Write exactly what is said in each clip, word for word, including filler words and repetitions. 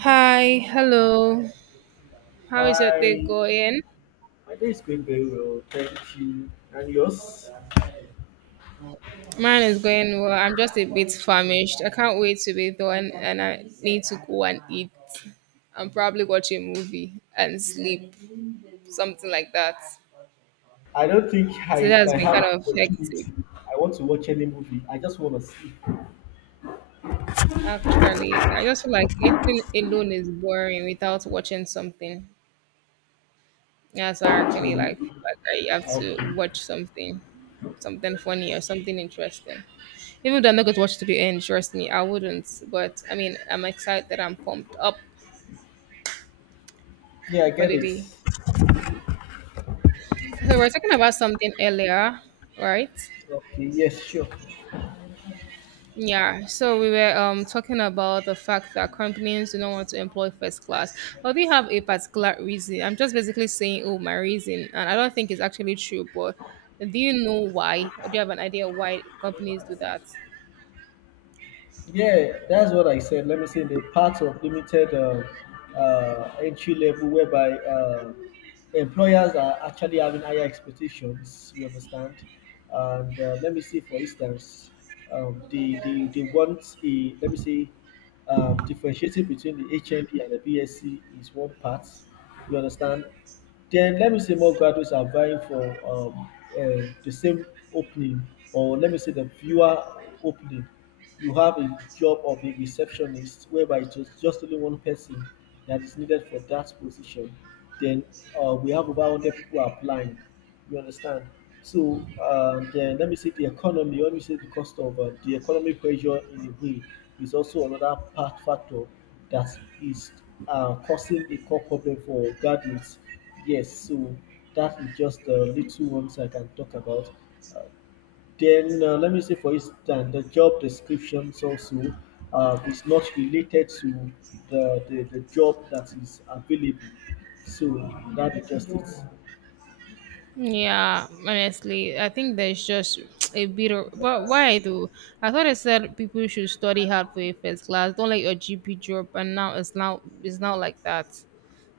Hi, hello. How is your day Hi, going? my day is going very well, thank you. And yours? Mine is going well. I'm just a bit famished. I can't wait to be done, and I need to go and eat and probably watch a movie and sleep, something like that. I don't think I, Today if I has been have kind of the hectic, opportunity, I want to watch any movie. I just want to see. actually. I just feel like eating alone is boring without watching something. Yeah, so I actually Okay. like like I have Okay. to watch something, something funny or something interesting. Even though I'm not going to watch to the end, trust me, I wouldn't. But I mean, I'm excited. I'm pumped up Yeah, I for get the it. day. So we're talking about something earlier, right? Okay, yes, sure. Yeah. So we were um talking about the fact that companies do not want to employ first class. Well, they have a particular reason. I'm just basically saying, oh, my reason, and I don't think it's actually true. But do you know why, or do you have an idea why companies do that? Yeah, that's what I said. Let me say the part of limited uh, uh, entry level whereby uh, employers are actually having higher expectations. You understand? And uh, let me see, for instance, um, they, they they want a let me see um, differentiating between the H N D and the BSc is one part. You understand? Then let me say more graduates are vying for um, um the same opening, or let me say the viewer opening. You have a job of a receptionist, whereby it was just only one person that is needed for that position. Then uh, we have over one hundred people applying. You understand? So uh, then let me say the economy, let me say the cost of uh, the economic pressure in a way is also another part factor that is uh, causing a core problem for graduates. Yes, so that is just the little ones I can talk about. Uh, then uh, let me say for instance the job descriptions also uh, is not related to the, the, the job that is available. So that is just it. Yeah, honestly, I think there's just a bit of but why though? I thought I said people should study hard for a first class. Don't let your G P drop, and now it's now it's now like that.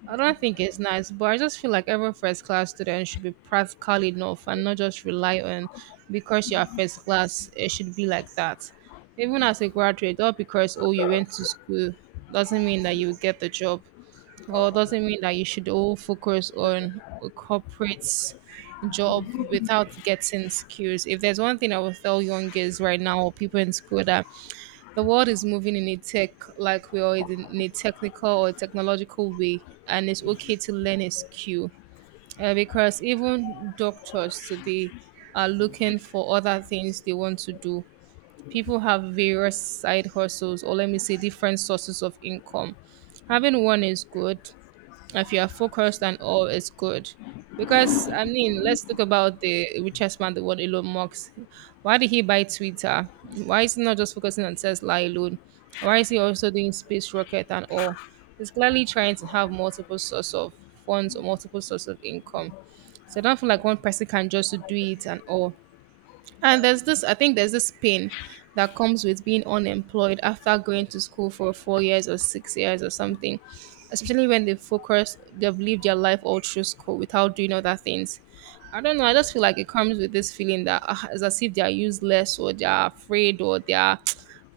I don't think it's nice, but I just feel like every first class student should be practical enough and not just rely on because you are first class. It should be like that. Even as a graduate, not because oh you went to school doesn't mean that you get the job. Well, doesn't mean that you should all focus on a corporate job without getting skills. If there's one thing I will tell young girls right now or people in school that the world is moving in a tech like we are in in a technical or technological way, and it's okay to learn a skill uh, because even doctors today are looking for other things they want to do. People have various side hustles or let me say different sources of income having one is good if you're focused and all is good. Because I mean, let's talk about the richest man in the world, Elon Musk. Why did he buy Twitter? Why is he not just focusing on Tesla alone? Why is he also doing space rocket and all? He's clearly trying to have multiple source of funds or multiple source of income. So I don't feel like one person can just do it and all. And there's this, I think there's this pain that comes with being unemployed after going to school for four years or six years or something, especially when they focus, they've lived their life all through school without doing other things. I don't know. I just feel like it comes with this feeling that uh, it's as if they are useless or they are afraid or they are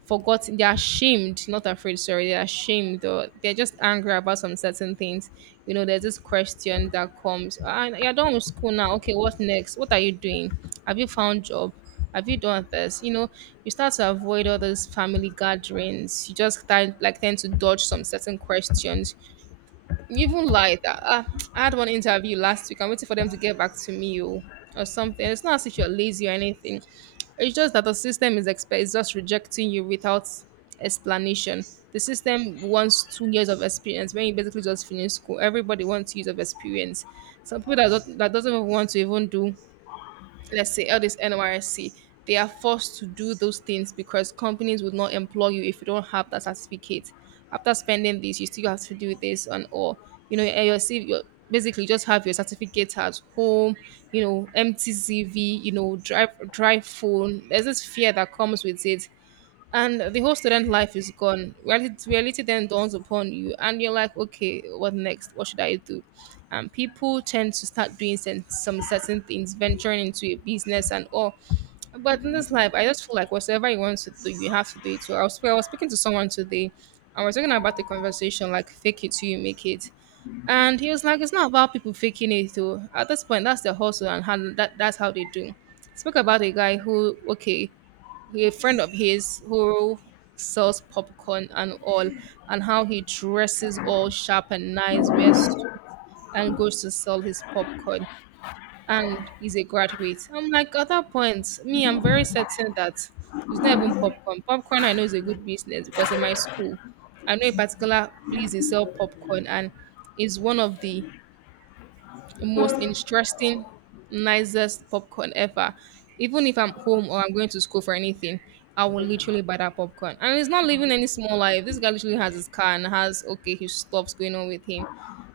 forgotten. They're ashamed, not afraid, sorry, they're ashamed or they're just angry about some certain things. You know, there's this question that comes and you're done with school, now okay, what next? What are you doing? Have you found job? Have you done this? You know, you start to avoid all those family gatherings. You just start like tend to dodge some certain questions. You even like that, uh, I had one interview last week. I'm waiting for them to get back to me or, or something. It's not as if you're lazy or anything. It's just that the system is expect is just rejecting you without explanation. The system wants two years of experience when you basically just finish school. Everybody wants years of experience. Some people that don't, that doesn't even want to even do let's say all this N Y S C, they are forced to do those things because companies would not employ you if you don't have that certificate. After spending this, you still have to do this and all. You know, and your C V, your, basically just have your certificate at home, you know, empty C V, you know, drive drive phone. There's this fear that comes with it and the whole student life is gone. Reality, reality then dawns upon you, and you're like, okay, what next? What should I do? And people tend to start doing sen- some certain things, venturing into a business and all. But in this life, I just feel like whatever you want to do, you have to do it. So I was, I was speaking to someone today, and we're talking about the conversation like fake it till you make it. And he was like, it's not about people faking it though. At this point, that's their hustle and how, that, that's how they do. Spoke about a guy who, okay, a friend of his who sells popcorn and all, and how he dresses all sharp and nice, wears and goes to sell his popcorn, and he's a graduate. I'm like, at that point, me, I'm very certain that it's not even popcorn. Popcorn, I know, is a good business because in my school, I know a particular place they sell popcorn, and it's one of the most interesting, nicest popcorn ever. Even if I'm home or I'm going to school for anything, I will literally buy that popcorn. And he's not living any small life. This guy literally has his car and has okay his stuff's going on with him.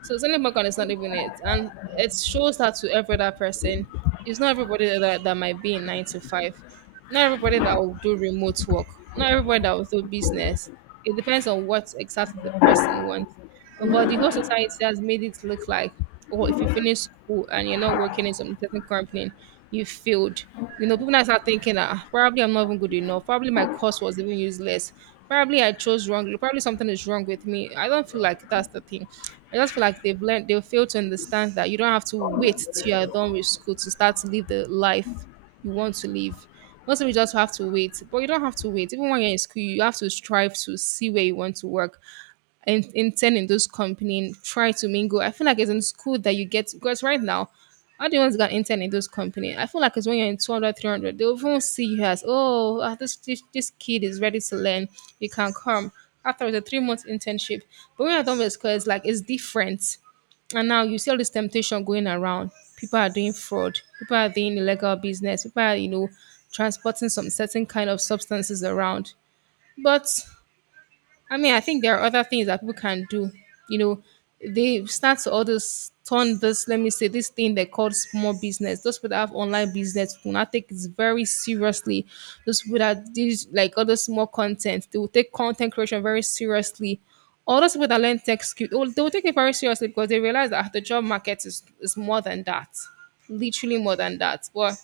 So selling popcorn is not even it. And it shows that to every other person. It's not everybody that, that might be in nine to five. Not everybody that will do remote work. Not everybody that will do business. It depends on what exactly the person wants. But the whole society has made it look like or if you finish school and you're not working in some certain company, you failed. You know, people now start thinking that "Ah, probably I'm not even good enough. Probably my course was even useless. Probably I chose wrongly. Probably something is wrong with me. I don't feel like that's the thing. I just feel like they've learned, they've failed to understand that you don't have to wait till you're done with school to start to live the life you want to live. Most of you just have to wait, but you don't have to wait. Even when you're in school, you have to strive to see where you want to work in, intern in those company, try to mingle. I feel like it's in school that you get because right now, all the ones that got intern in those company, I feel like it's when you're in two hundred, three hundred, they won't see you as, oh, ah, this, this this kid is ready to learn. You can come after the three month internship. But when you're done with school, it's like it's different. And now you see all this temptation going around. People are doing fraud. People are doing illegal business. People are, you know, transporting some certain kind of substances around. But I mean, I think there are other things that people can do. You know, they start to all this turn this, let me say, this thing they call small business. Those people that have online business will not take it very seriously. Those people that do like all those small content, they will take content creation very seriously. All those people that learn tech skill, they will they will take it very seriously because they realize that the job market is, is more than that. Literally more than that. But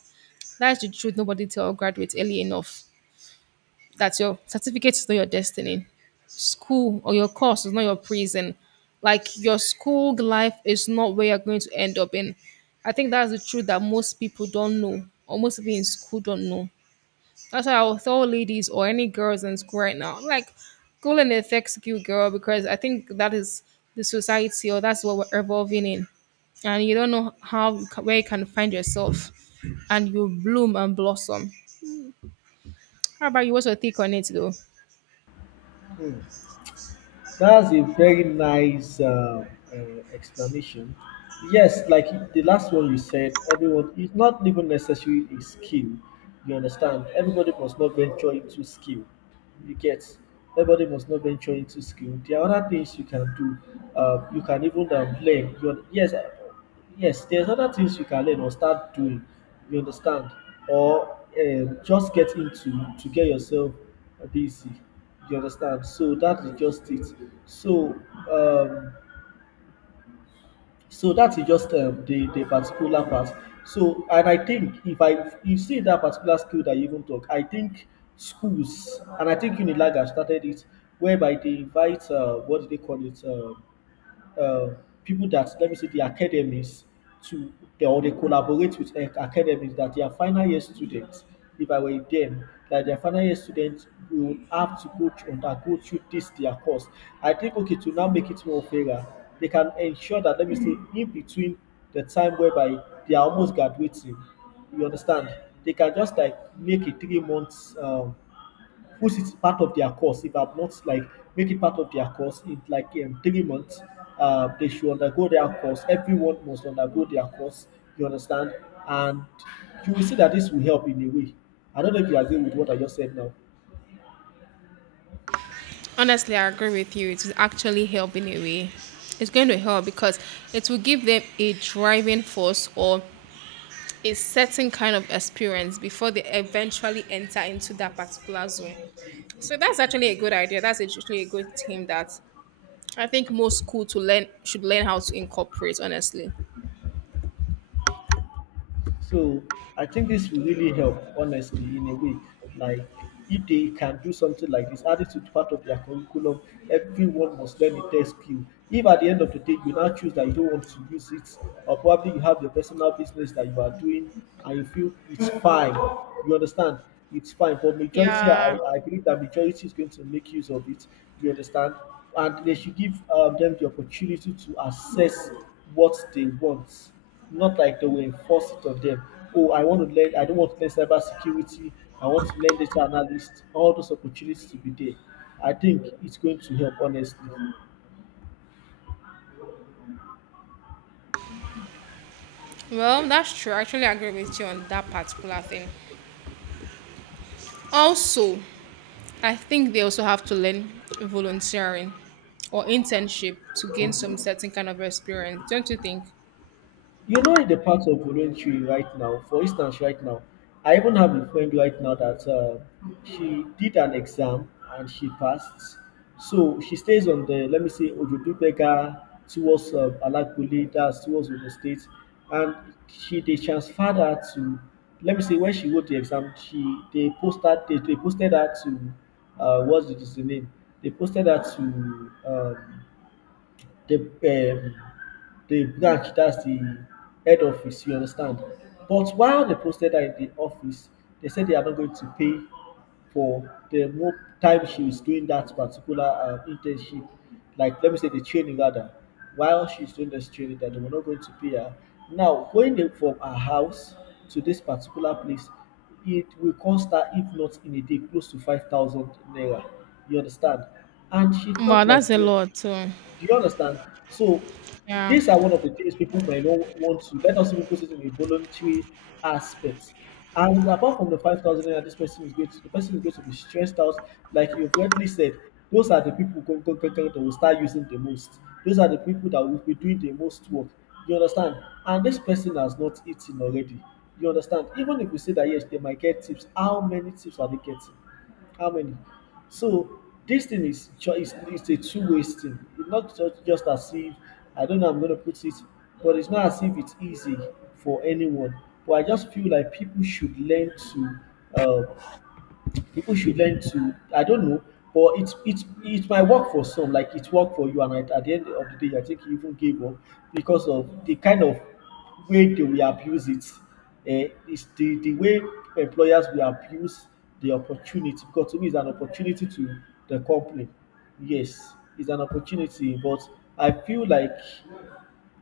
that's the truth. Nobody tell graduates early enough that your certificate is not your destiny. School or your course is not your prison. Like your school life is not where you're going to end up in. I think that's the truth that most people don't know, or most people in school don't know. That's why I'll tell ladies or any girls in school right now, like, go and affects you, girl, because I think that is the society or that's what we're evolving in and you don't know how you ca- where you can find yourself and you bloom and blossom. How about you? What's your take on it though? Hmm. That's a very nice uh, uh, explanation. Yes, like the last one you said, everyone it's not even necessarily a skill. You understand? Everybody must not venture into skill. You get? Everybody must not venture into skill. There are other things you can do. Uh, you can even um, learn. You, yes, yes, there's other things you can learn or start doing, you understand, or um, just get into to get yourself busy, you understand. So that is just it. So um, so that is just um, the the particular part. So and I think if I you see that particular skill that you even talk, I think schools and I think Unilag have started it, whereby they invite uh, what do they call it? Um, uh, People that let me say the academies to they, or they collaborate with ac- academies that their final year students, if I were them, that their final year students will have to go through that go through this their course. I think okay to now make it more fairer, they can ensure that let me say in between the time whereby they are almost graduating, you understand, they can just like make a three months um, put it part of their course. If I'm not like make it part of their course in like um, three months, uh, they should undergo their course. Everyone must undergo their course. You understand? And you will see that this will help in a way. I don't know if you agree with what I just said now. Honestly, I agree with you. It will actually help in a way. It's going to help because it will give them a driving force or a certain kind of experience before they eventually enter into that particular zone. So that's actually a good idea. That's actually a good team that I think most school to learn should learn how to incorporate. Honestly. So I think this will really help, honestly, in a way. Like if they can do something like this, add it to part of their curriculum, everyone must learn a test skill. If at the end of the day you now choose that you don't want to use it, or probably you have your personal business that you are doing and you feel it's fine, you understand? It's fine. But majority, I, Yeah. I believe that majority is going to make use of it. You understand? And they should give um, them the opportunity to assess what they want not like they will enforce it on them. Oh, I want to learn, I don't want to learn cyber security, I want to learn data analyst, all those opportunities to be there. I think it's going to help honestly. Well, that's true. I actually agree with you on that particular thing. Also, I think they also have to learn volunteering or internship to gain some certain kind of experience, don't you think? You know, in the part of voluntary right now, for instance, right now I even have a friend right now that uh, she did an exam and she passed. So she stays on the, let me say, Ojodubega towards um, Alakule, that's towards the state. And she, they transferred her to, let me say when she wrote the exam, she, they posted they, they posted her to uh what's the, the name, they posted her to um the um the branch, that's the head office, you understand. But while they posted her in the office, they said they are not going to pay for the more time she is doing that particular um, internship, like let me say the training rather. While she's doing this training, that they were not going to pay her, now going in from her house to this particular place, it will cost her, if not in a day, close to five thousand naira. You understand? And she Wow, felt that's like a no. lot. So, Do you understand? So yeah. these are one of the things people might not want to. Let us even put it in a voluntary aspect. And apart from the five thousand naira, this person is going to the person is going to be stressed out. Like you've rightly said, those are the people go, go, go, go, that will start using the most. Those are the people that will be doing the most work. You understand? And this person has not eaten already. You understand? Even if we say that yes, they might get tips. How many tips are they getting? How many? So this thing is cho- is it's a two way thing. It's not just, just as if I don't know how I'm gonna put it, but it's not as if it's easy for anyone. But I just feel like people should learn to uh, people should learn to, I don't know, but it's it's it might work for some, like it worked for you, and at, at the end of the day, I think you even gave up because of the kind of way they will abuse it. Uh, it's the, the way employers will abuse the opportunity because to me it's an opportunity to the company. Yes, it's an opportunity, but I feel like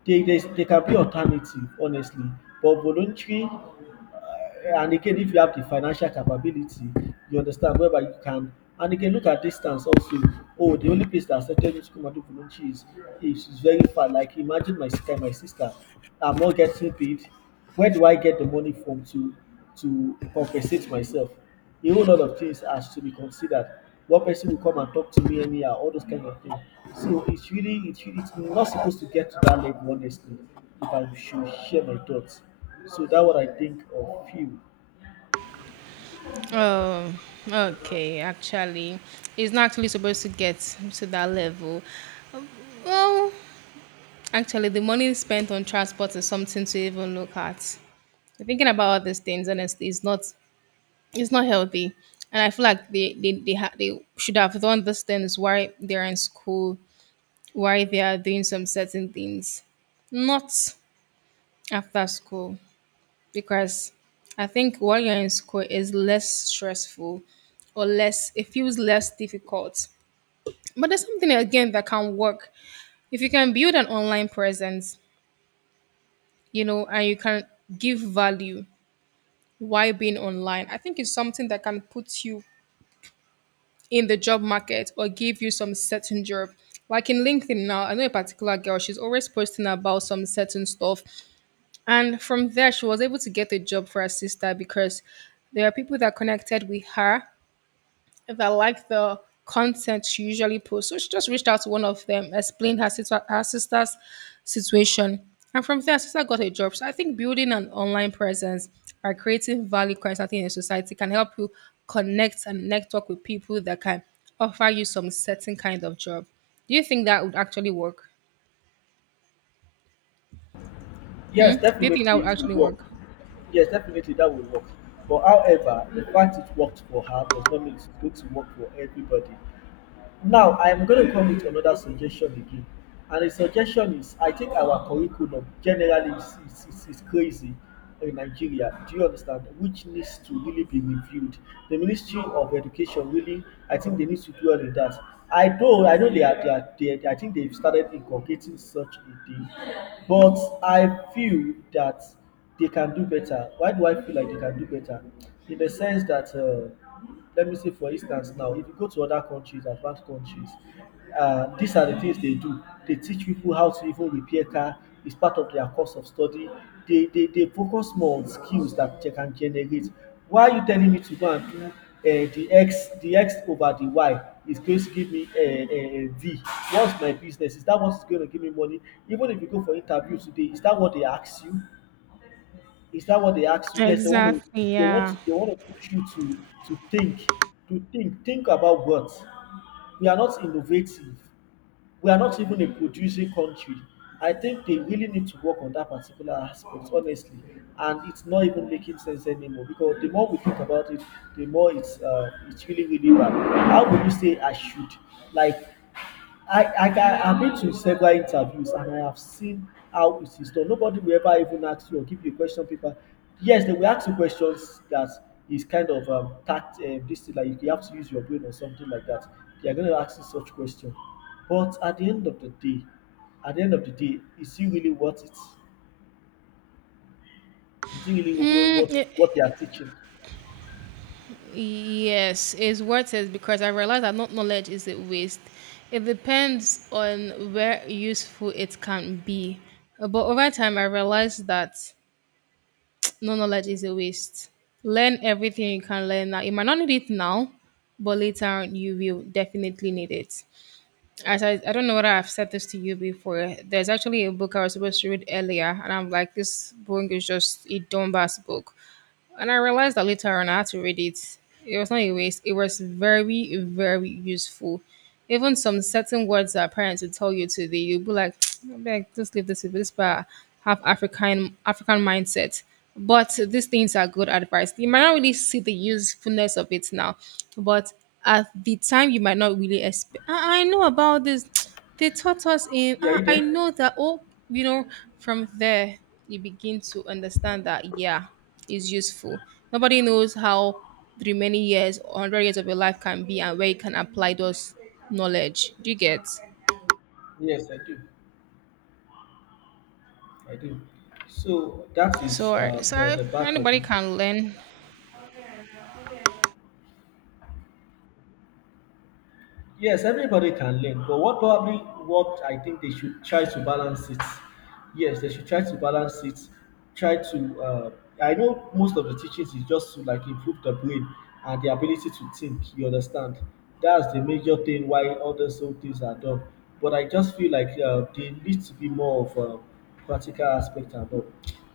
they, they, they can be alternative, honestly. But voluntary, eh, and again if you have the financial capability, you understand, whereby you can, and again look at distance also. Oh, the only place that accepted me to come and do voluntary is is is very far. Like imagine, my sister my sister, I'm not getting paid. Where do I get the money from to to compensate myself? A whole lot of things has to be considered. One person will come and talk to me anyhow, all those kind of things. So it's really it's really, it's not supposed to get to that level, honestly. If I should share my thoughts, so that's what I think of film. Oh, okay. Actually, it's not actually supposed to get to that level. Well, actually, the money spent on transport is something to even look at. Thinking about all these things, honestly, is not it's not healthy. And I feel like they they they, ha- they should have done these things while they're in school while they are doing some certain things, not after school, because I think while you're in school is less stressful or less, it feels less difficult. But there's something again that can work if you can build an online presence, you know, and you can give value while being online. I think it's something that can put you in the job market or give you some certain job. Like in LinkedIn now, I know a particular girl, she's always posting about some certain stuff. And from there, she was able to get a job for her sister because there are people that connected with her that liked the content she usually posts. So she just reached out to one of them, explained her, sister, her sister's situation. And from there, her sister got a job. So I think building an online presence by creating value constantly in society can help you connect and network with people that can offer you some certain kind of job. Do you think that would actually work? Yes, Hmm? Do you think that definitely would it will actually work. work? Yes, definitely that will work. But however, the fact it worked for her does not mean it's going to work for everybody. Now I am going to come with another suggestion again. And the suggestion is I think our curriculum generally is, is, is, is crazy in Nigeria. Do you understand? Which needs to really be reviewed. The Ministry of Education really, I think they need to do all of that. I know, I know they are, they are, they are, I think they've started inculcating such a thing, but I feel that they can do better. Why do I feel like they can do better? In the sense that uh, let me say for instance now, if you go to other countries, advanced countries, uh, these are the things they do. They teach people how to even repair car. It's part of their course of study. They they, they focus more on skills that they can generate. Why are you telling me to go and do uh, the X the X over the Y is going to give me a, a V? What's my business? Is that what's going to give me money? Even if you go for interview today, is that what they ask you? Is that what they ask you? Yes, they want to Exactly, they want yeah. to they want to push you to to think, to think, think about what? We are not innovative. We are not even a producing country. I think they really need to work on that particular aspect, honestly. And it's not even making sense anymore because the more we think about it, the more it's uh, it's really really bad. How would you say I should like? I, I can, I've been to several interviews and I have seen how it is done. Nobody will ever even ask you or give you a question paper. Yes, they will ask you questions that is kind of um, tact, uh, this thing, like you have to use your brain or something like that. They are going to ask you such question. But at the end of the day, at the end of the day, is it really worth it? Is it really wo- worth it, Mm, what they are teaching? y- yes, it's worth it because I realize that not knowledge is a waste. It depends on where useful it can be. Uh, But over time, I realized that no knowledge is a waste. Learn everything you can learn now. You might not need it now, but later on, you will definitely need it. As I, I don't know whether I've said this to you before. There's actually a book I was supposed to read earlier, and I'm like, this book is just a dumbass book. And I realized that later on I had to read it. It was not a waste. It was very, very useful. Even some certain words that parents would tell you today, you'd be like, I beg, just leave this with this but have African African mindset. But these things are good advice. You might not really see the usefulness of it now, but at the time you might not really expect. I, I know about this. They taught us in. Yeah, Ah, you I there? know that. Oh, you know, from there you begin to understand that. Yeah, is useful. Nobody knows how the many years or one hundred years of your life can be and where you can apply those knowledge. Do you get? Yes, I do. I do. So that is So, uh, uh, the, so the part of anybody it. can learn. Yes, everybody can learn, but what probably what I think they should try to balance it. Yes, they should try to balance it. Try to. Uh, I know most of the teachings is just to like improve the brain and the ability to think. You understand? That's the major thing why all those whole things are done. But I just feel like uh, there needs to be more of a practical aspect and all.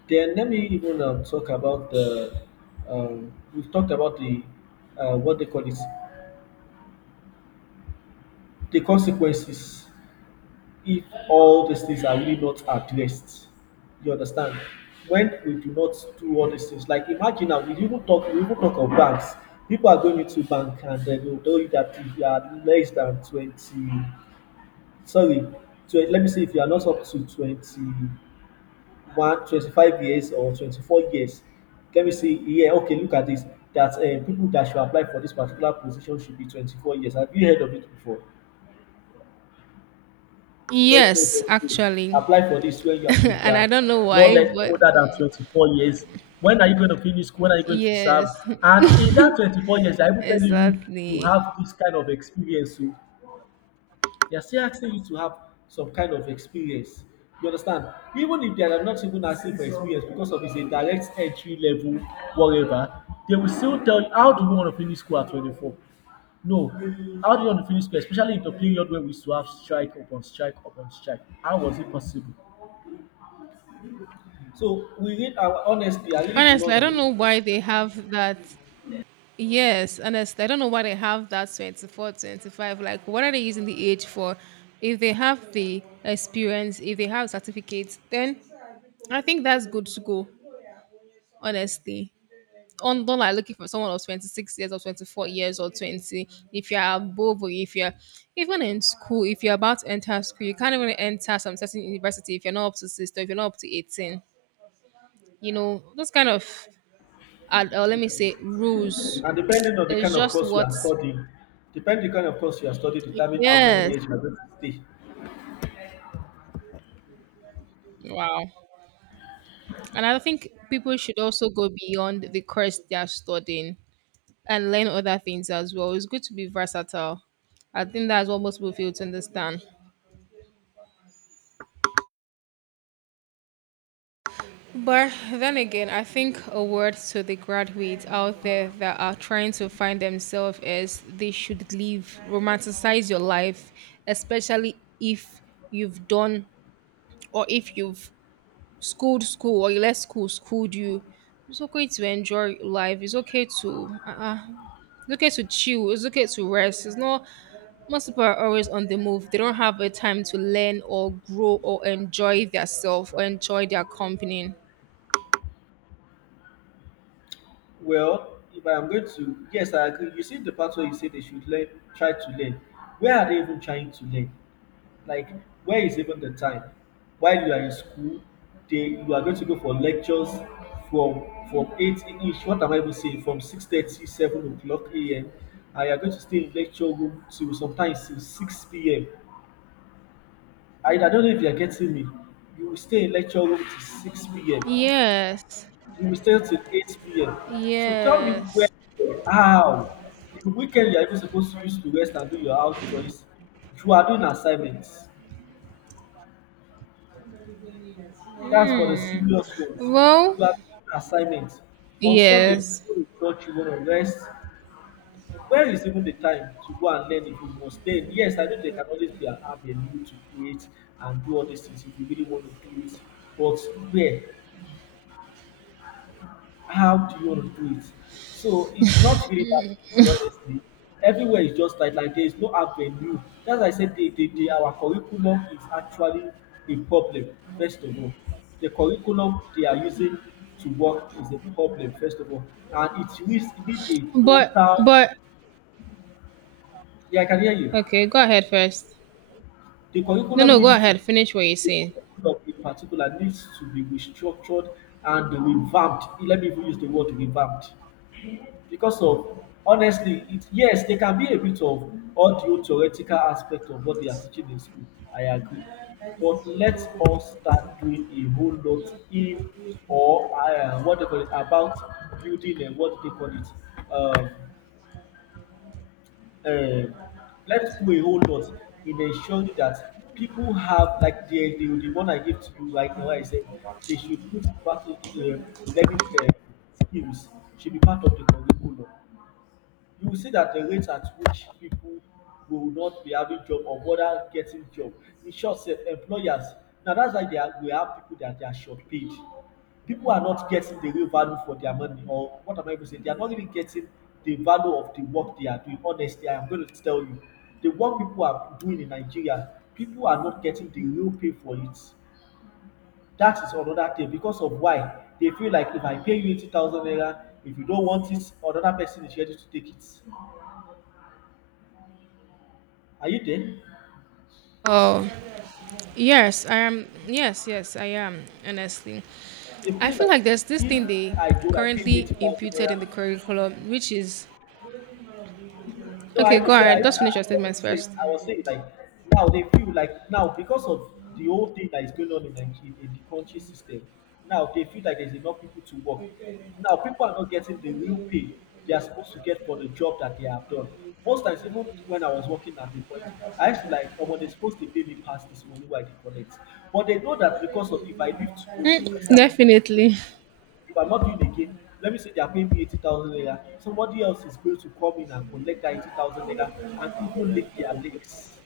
Then let me even um, talk about the. Um, we've talked about the uh, what they call it, the consequences if all these things are really not addressed. You understand? When we do not do all these things, like imagine now, we even talk, we even talk of banks. People are going into bank and then they'll tell you that if you are less than twenty, sorry, so let me see if you are not up to twenty-one, twenty-five years or twenty-four years, let me see, yeah, okay, look at this, that uh, people that should apply for this particular position should be twenty-four years. Have you heard of it before? Where they Yes, will say, actually. apply for this when you are if you And I are don't know not why, less but older than twenty-four years, when are you going to finish school, when are you going to serve? yes, And in that twenty-four years I will tell you, you exactly. have this kind of experience o, they are still asking you to have some kind of experience. You understand? Even if they are not even asking for experience because of it's a direct entry level, whatever, they will still tell you how do you want to finish school at twenty-four? No. How do you want to finish school? Especially in the period where we used to have strike upon strike upon strike. How was it possible? So we read our, honestly, I really do Honestly, not I don't know. know why they have that. Yes, honestly, I don't know why they have that twenty four, twenty five. Like, what are they using the age for? If they have the experience, if they have certificates, then I think that's good to go, honestly. On don't like looking for someone of twenty-six years or twenty-four years or twenty. If you're above or if you're even in school, if you're about to enter school, you can't even enter some certain university if you're not up to sixteen, if you're not up to eighteen. You know, those kind of, uh, uh, let me say, rules. And depending on the It's kind of just course you are what, studying, depending on the kind of course you are studying, determine how many yes. years you are going to stay. Wow. And I think people should also go beyond the course they are studying and learn other things as well. It's good to be versatile. I think that's what most people fail to understand. But then again, I think a word to the graduates out there that are trying to find themselves is they should leave, romanticize your life, especially if you've done or if you've schooled school or you let school schooled you. It's okay to enjoy life. It's okay to uh, uh, it's okay to chill. It's okay to rest. It's not. Most people are always on the move. They don't have a time to learn or grow or enjoy themselves or enjoy their company. Well, if I'm going to, yes, I agree. You see the part where you say they should learn, try to learn. Where are they even trying to learn? Like, where is even the time? While you are in school, they you are going to go for lectures from from eight ish. What am I even saying? From six thirty, seven o'clock a m. And you are going to stay in lecture room till sometimes till six p m. I, I don't know if you are getting me. You will stay in lecture room till six p m, Yes. you will stay till eight p m. So tell me when, Yes. how, the weekend you are even supposed to use to rest and do your house chores, you are doing assignments. That's for the Hmm. serious ones. Well, You are doing assignments. On Sunday, yes. you go to church, you want to rest. Where is even the time to go and learn if you must learn? Yes, I know there can always be an avenue to create and do all these things if you really want to do it. But where? How do you want to do it? So it's not really that easy, honestly. Everywhere is just like, like, there is no avenue. As I said, they, they, they, our curriculum is actually a problem, first of all. The curriculum they are using to work is a problem, first of all. And it needs, it need a total. But, but, Yeah, I can hear you. okay, go ahead first. The No, curriculum no, go needs to ahead. Finish what you're the saying. curriculum in particular needs to be restructured and revamped. Let me even use the word revamped because of, honestly, it, yes, there can be a bit of audio theoretical aspect of what they are teaching in school, I agree. But let us start doing a whole lot in, or uh, what they call it, about building and what they call it, um, um let's do a whole lot in ensuring that people have, like, the, the the one I give to you right now, I said they should put practice, uh, learning, uh, skills should be part of the curriculum. You will see that the rate at which pipu go not be having job or bother getting job. In short sef, employers, na that's why they are we have pipu that they are short paid. Pipu are not getting the real value for their money, or what am I even saying, they are not really getting the value of the work they are doing. Honestly, I am going to tell you. The work pipu are doing in Nigeria, pipu are not getting the real pay for it. That is another thing. Because of why? They feel like if I pay you eighty thousand naira, if you don't want it, another person is ready to take it. Are you there? Oh, yes, I am. Yes, yes, I am. Honestly, You I feel feel like like there's this if thing they I do like maybe currently eighty thousand imputed in the naira. curriculum, which is No, I okay, even go say I, I ahead. Just finish your wasn't statements saying, first. I was saying like, now they feel like now, because of the whole thing that is going on in Nigeria, in the country system, now they feel like there's enough people to work. Now people are not getting the real pay they are supposed to get for the job that they have done. Most times, even when I was working at the point, I used to like, oh, but they're supposed to pay me past this money, why they collect? But they know that because of, if I leave tomorrow, if I say Mm, I'm not definitely. If I'm not doing again, let me say they are paying me eighty thousand naira, somebody else is going to come in and collect that eighty thousand naira and even lick their legs.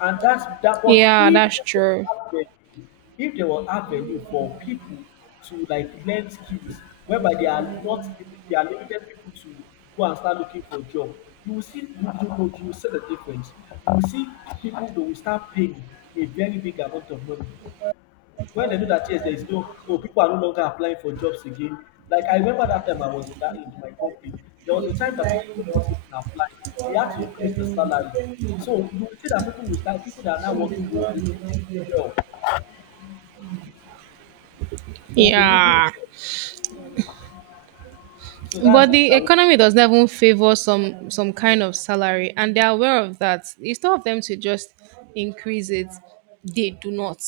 And that's that. But Yeah, if that's there true. was avenue, if there was avenue for people to like learn skills whereby they are not limi- they are limited, people to go and start looking for job, you will see, you, you know you will see the difference. You will see people that will start paying a very big amount of money when they know that, yes, there is no oh, people are no longer applying for jobs again. Like I remember that time I was in that in my company, there was a time that people were not even applying. They had to increase the salary. So you will see that people will start people that are now working will be living well. They will be living Yeah. well. So that's But it. the I would economy does not even favor some some kind of salary, and they are aware of that. Instead of them to just increase it, they do not.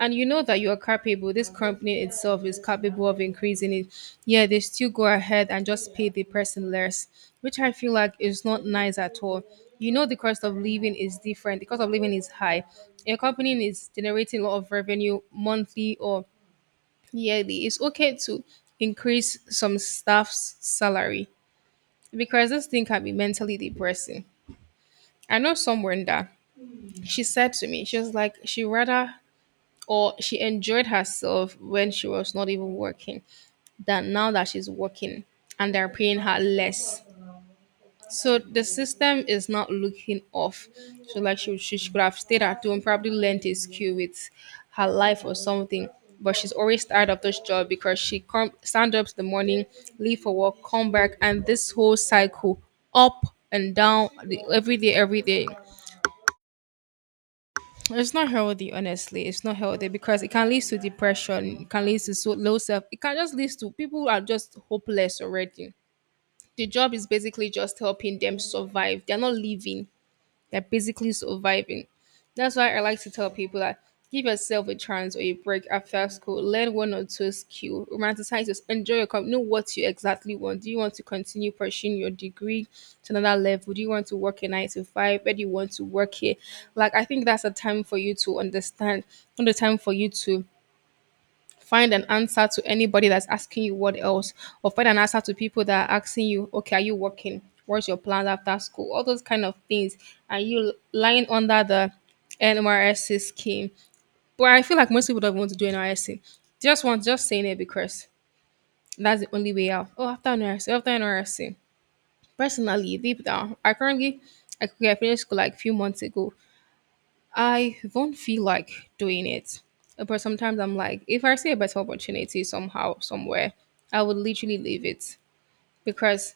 And you know that you are capable. This company itself is capable of increasing it. Yeah, they still go ahead and just pay the person less, which I feel like is not nice at all. You know the cost of living is different. The cost of living is high. A company is generating a lot of revenue monthly or yearly, it's okay to increase some staff's salary because this thing can be mentally depressing. I know someone that she said to me, she was like, she rather or she enjoyed herself when she was not even working than now that she's working and they're paying her less. So the system is not looking off. So like she, she she could have stayed at home, probably learned a skill with her life or something. But she's always tired of this job because she come stand up in the morning, leave for work, come back, and this whole cycle up and down the- every day, every day. It's not healthy, honestly. It's not healthy because it can lead to depression. It can lead to so low self. It can just lead to people who are just hopeless already. The job is basically just helping them survive. They're not living. They're basically surviving. That's why I like to tell people that give yourself a chance or a break after school. Learn one or two skill. Romanticize this. Enjoy your company. Know what you exactly want. Do you want to continue pursuing your degree to another level? Do you want to work a nine to five? Where do you want to work here? Like I think that's a time for you to understand. Not a time for you to find an answer to anybody that's asking you what else or find an answer to people that are asking you, okay, are you working, what's your plans after school, all those kind of things, and you lying under the nmrsc scheme. But I feel like most people don't want to do nrsc, just want, just saying it because that's the only way out. Oh, after nrsc, after nrsc, personally deep down I currently, I could finished school like a few months ago. I won't feel like doing it. But sometimes I'm like, if I see a better opportunity somehow, somewhere, I would literally leave it because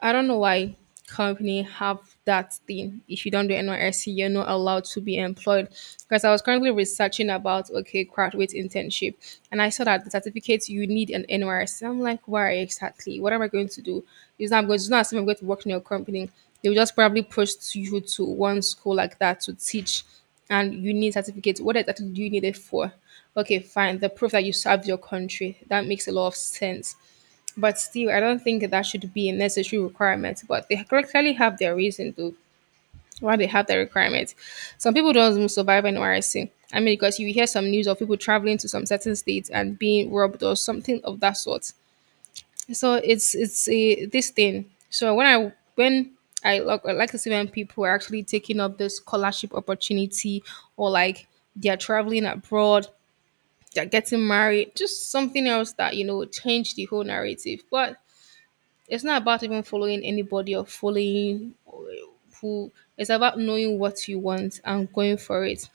I don't know why company have that thing. If you don't do N Y S C, you're not allowed to be employed. Because I was currently researching about okay graduate internship, and I saw that the certificate you need an N Y S C. I'm like, why exactly? What am I going to do? Is I'm going to not assume I'm going to work in your company. They will just probably push you to one school like that to teach, and you need certificate. What exactly do you need it for? Okay, fine. The proof that you served your country that makes a lot of sense, but still, I don't think that should be a necessary requirement. But they clearly have their reason to why they have that requirement. Some people don't even survive N Y C. I mean, because you hear some news of people traveling to some certain states and being robbed or something of that sort. So it's it's a this thing. So when I when I like, I like to see when people are actually taking up this scholarship opportunity or like they're traveling abroad, they're getting married, just something else that you know change the whole narrative. But it's not about even following anybody or following who. It's about knowing what you want and going for it,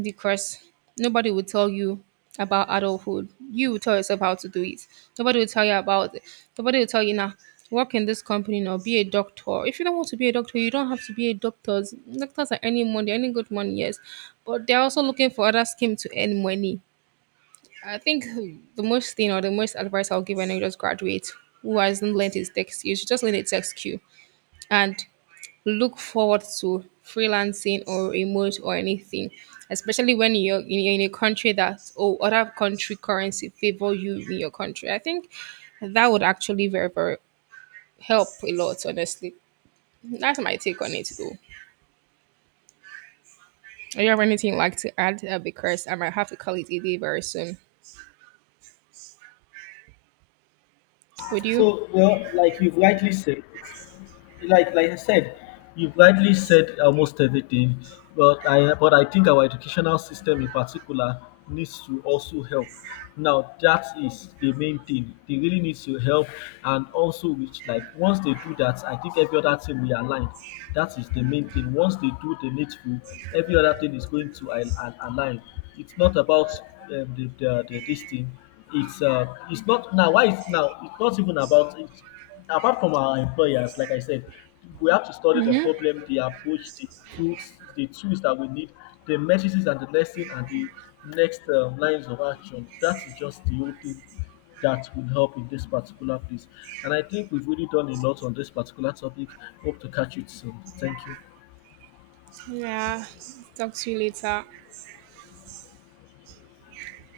because nobody will tell you about adulthood. You will tell yourself how to do it. Nobody will tell you about it. Nobody will tell you now. Work in this company now. Be a doctor. If you don't want to be a doctor, you don't have to be a doctor. Doctors are earning money, earning good money, yes, but they're also looking for other scheme to earn money. I think the most thing or the most advice I'll give an just graduate who hasn't learned his tech skill should just learn a tech skill and look forward to freelancing or remote or anything, especially when you're in, in a country that or other country currency favor you in your country. I think that would actually very very help a lot. Honestly, that's my take on it though. Do you have anything you'd like to add? Uh, because I might have to call it a day very soon. Would you? So, well, like you've rightly said, like like I said, you've rightly said almost everything. But I but I think our educational system in particular needs to also help. Now that is the main thing. They really need to help, and also, which, like, once they do that, I think every other thing will align. That is the main thing. Once they do the needful, every other thing is going to al- al- align. It's not about um, the, the, the this thing, it's uh, it's not now why it's now, it's not even about it. Apart from our employers, like I said, we have to study the Mm-hmm. problem, the approach, the tools the tools that we need, the matrices and the lesson and the next um, lines of action. That is just the whole thing that will help in this particular place. And I think we've really done a lot on this particular topic. Hope to catch you soon. Thank you. Yeah. Talk to you later.